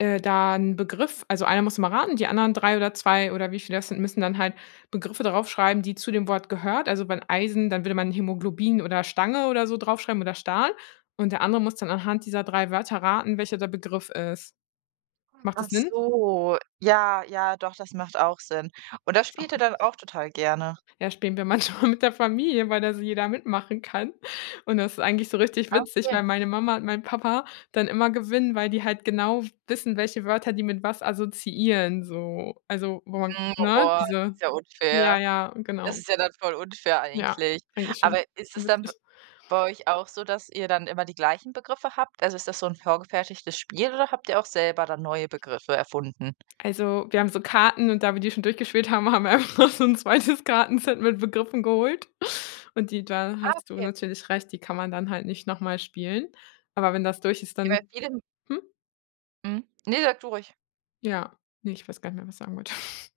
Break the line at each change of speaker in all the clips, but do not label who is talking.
Äh, da 'n Begriff also, einer muss immer raten, die anderen 3 oder 2 oder wie viele das sind, müssen dann halt Begriffe da rauf schreiben, die zu dem Wort gehört. Also, wenn Eisen, dann würde man Hämoglobin oder Stange oder so drauf schreiben oder Stahl. Und der andere muss dann anhand dieser 3 Wörter raten, welcher der Begriff ist. Macht
Ach
das Sinn?
so. Ja, ja, doch, das macht auch Sinn. Und das
Ist
spielt
auch
ihr dann
richtig.
auch total gerne?
Ja, spielen wir manchmal mit der Familie, weil da so jeder mitmachen kann. Und das eigentlich so richtig witzig,
Okay.
weil meine Mama und mein Papa dann immer gewinnen, weil die halt genau wissen, welche Wörter die mit was assoziieren so. Also, wo
Mhm.
ne?
Boah,
Diese
ist ja
ja,
unfair.
ja,
Das
genau.
ist ja dann voll unfair
Ja,
eigentlich.
eigentlich schon.
Aber ist
Schon
es dann b
witzig.
bei euch auch so, dass ihr dann immer die gleichen Begriffe habt? Also, ist das so 'n vorgefertigtes Spiel oder habt ihr auch selber dann neue Begriffe erfunden?
Also, wir haben so Karten und da wir die schon durchgespielt haben, haben wir einfach noch so 'n 2 Kartenset mit Begriffen geholt und die da
Ah,
hast du
okay.
natürlich recht, die kann man dann halt nicht nochmal spielen. Aber wenn das durch ist,
Ja, bei
dann
vielen
hm?
Mhm. Ne, sag du ruhig.
Ja, ne, ich weiß gar nicht mehr, was ich sagen wollte.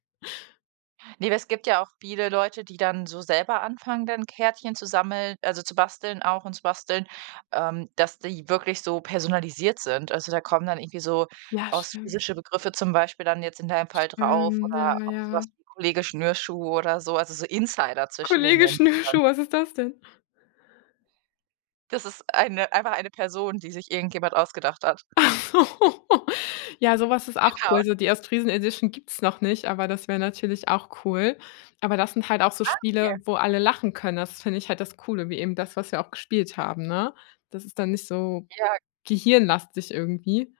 Ne, es gibt ja auch viele Leute, die dann so selber anfangen, dann Kärtchen zu sammeln also, zu basteln auch und zu basteln, ähm, dass die wirklich so personalisiert sind. Also, da kommen dann irgendwie so
Ja, stimmt.
ostfriesische Begriffe zum Beispiel dann jetzt in deinem Fall drauf
Stimmt,
oder
ja,
auch so was
ja.
wie „Kollege Schnürschuh“ oder so, also, so Insider zwischen den
Kollege
Menschen dann.
Schnürschuh, was ist das denn?
Das ist eine einfach eine Person, die sich irgendjemand ausgedacht hat.
Ja, so was ist auch
Genau.
cool. So, die Ostfriesen-Edition gibt's noch nicht, aber das wäre natürlich auch cool. Aber das sind halt auch so
Ah,
Spiele,
okay.
wo alle lachen können. Das finde ich halt das Coole, wie eben das, was wir auch gespielt haben, ne? Das ist dann nicht so
Ja.
gehirnlastig, irgendwie.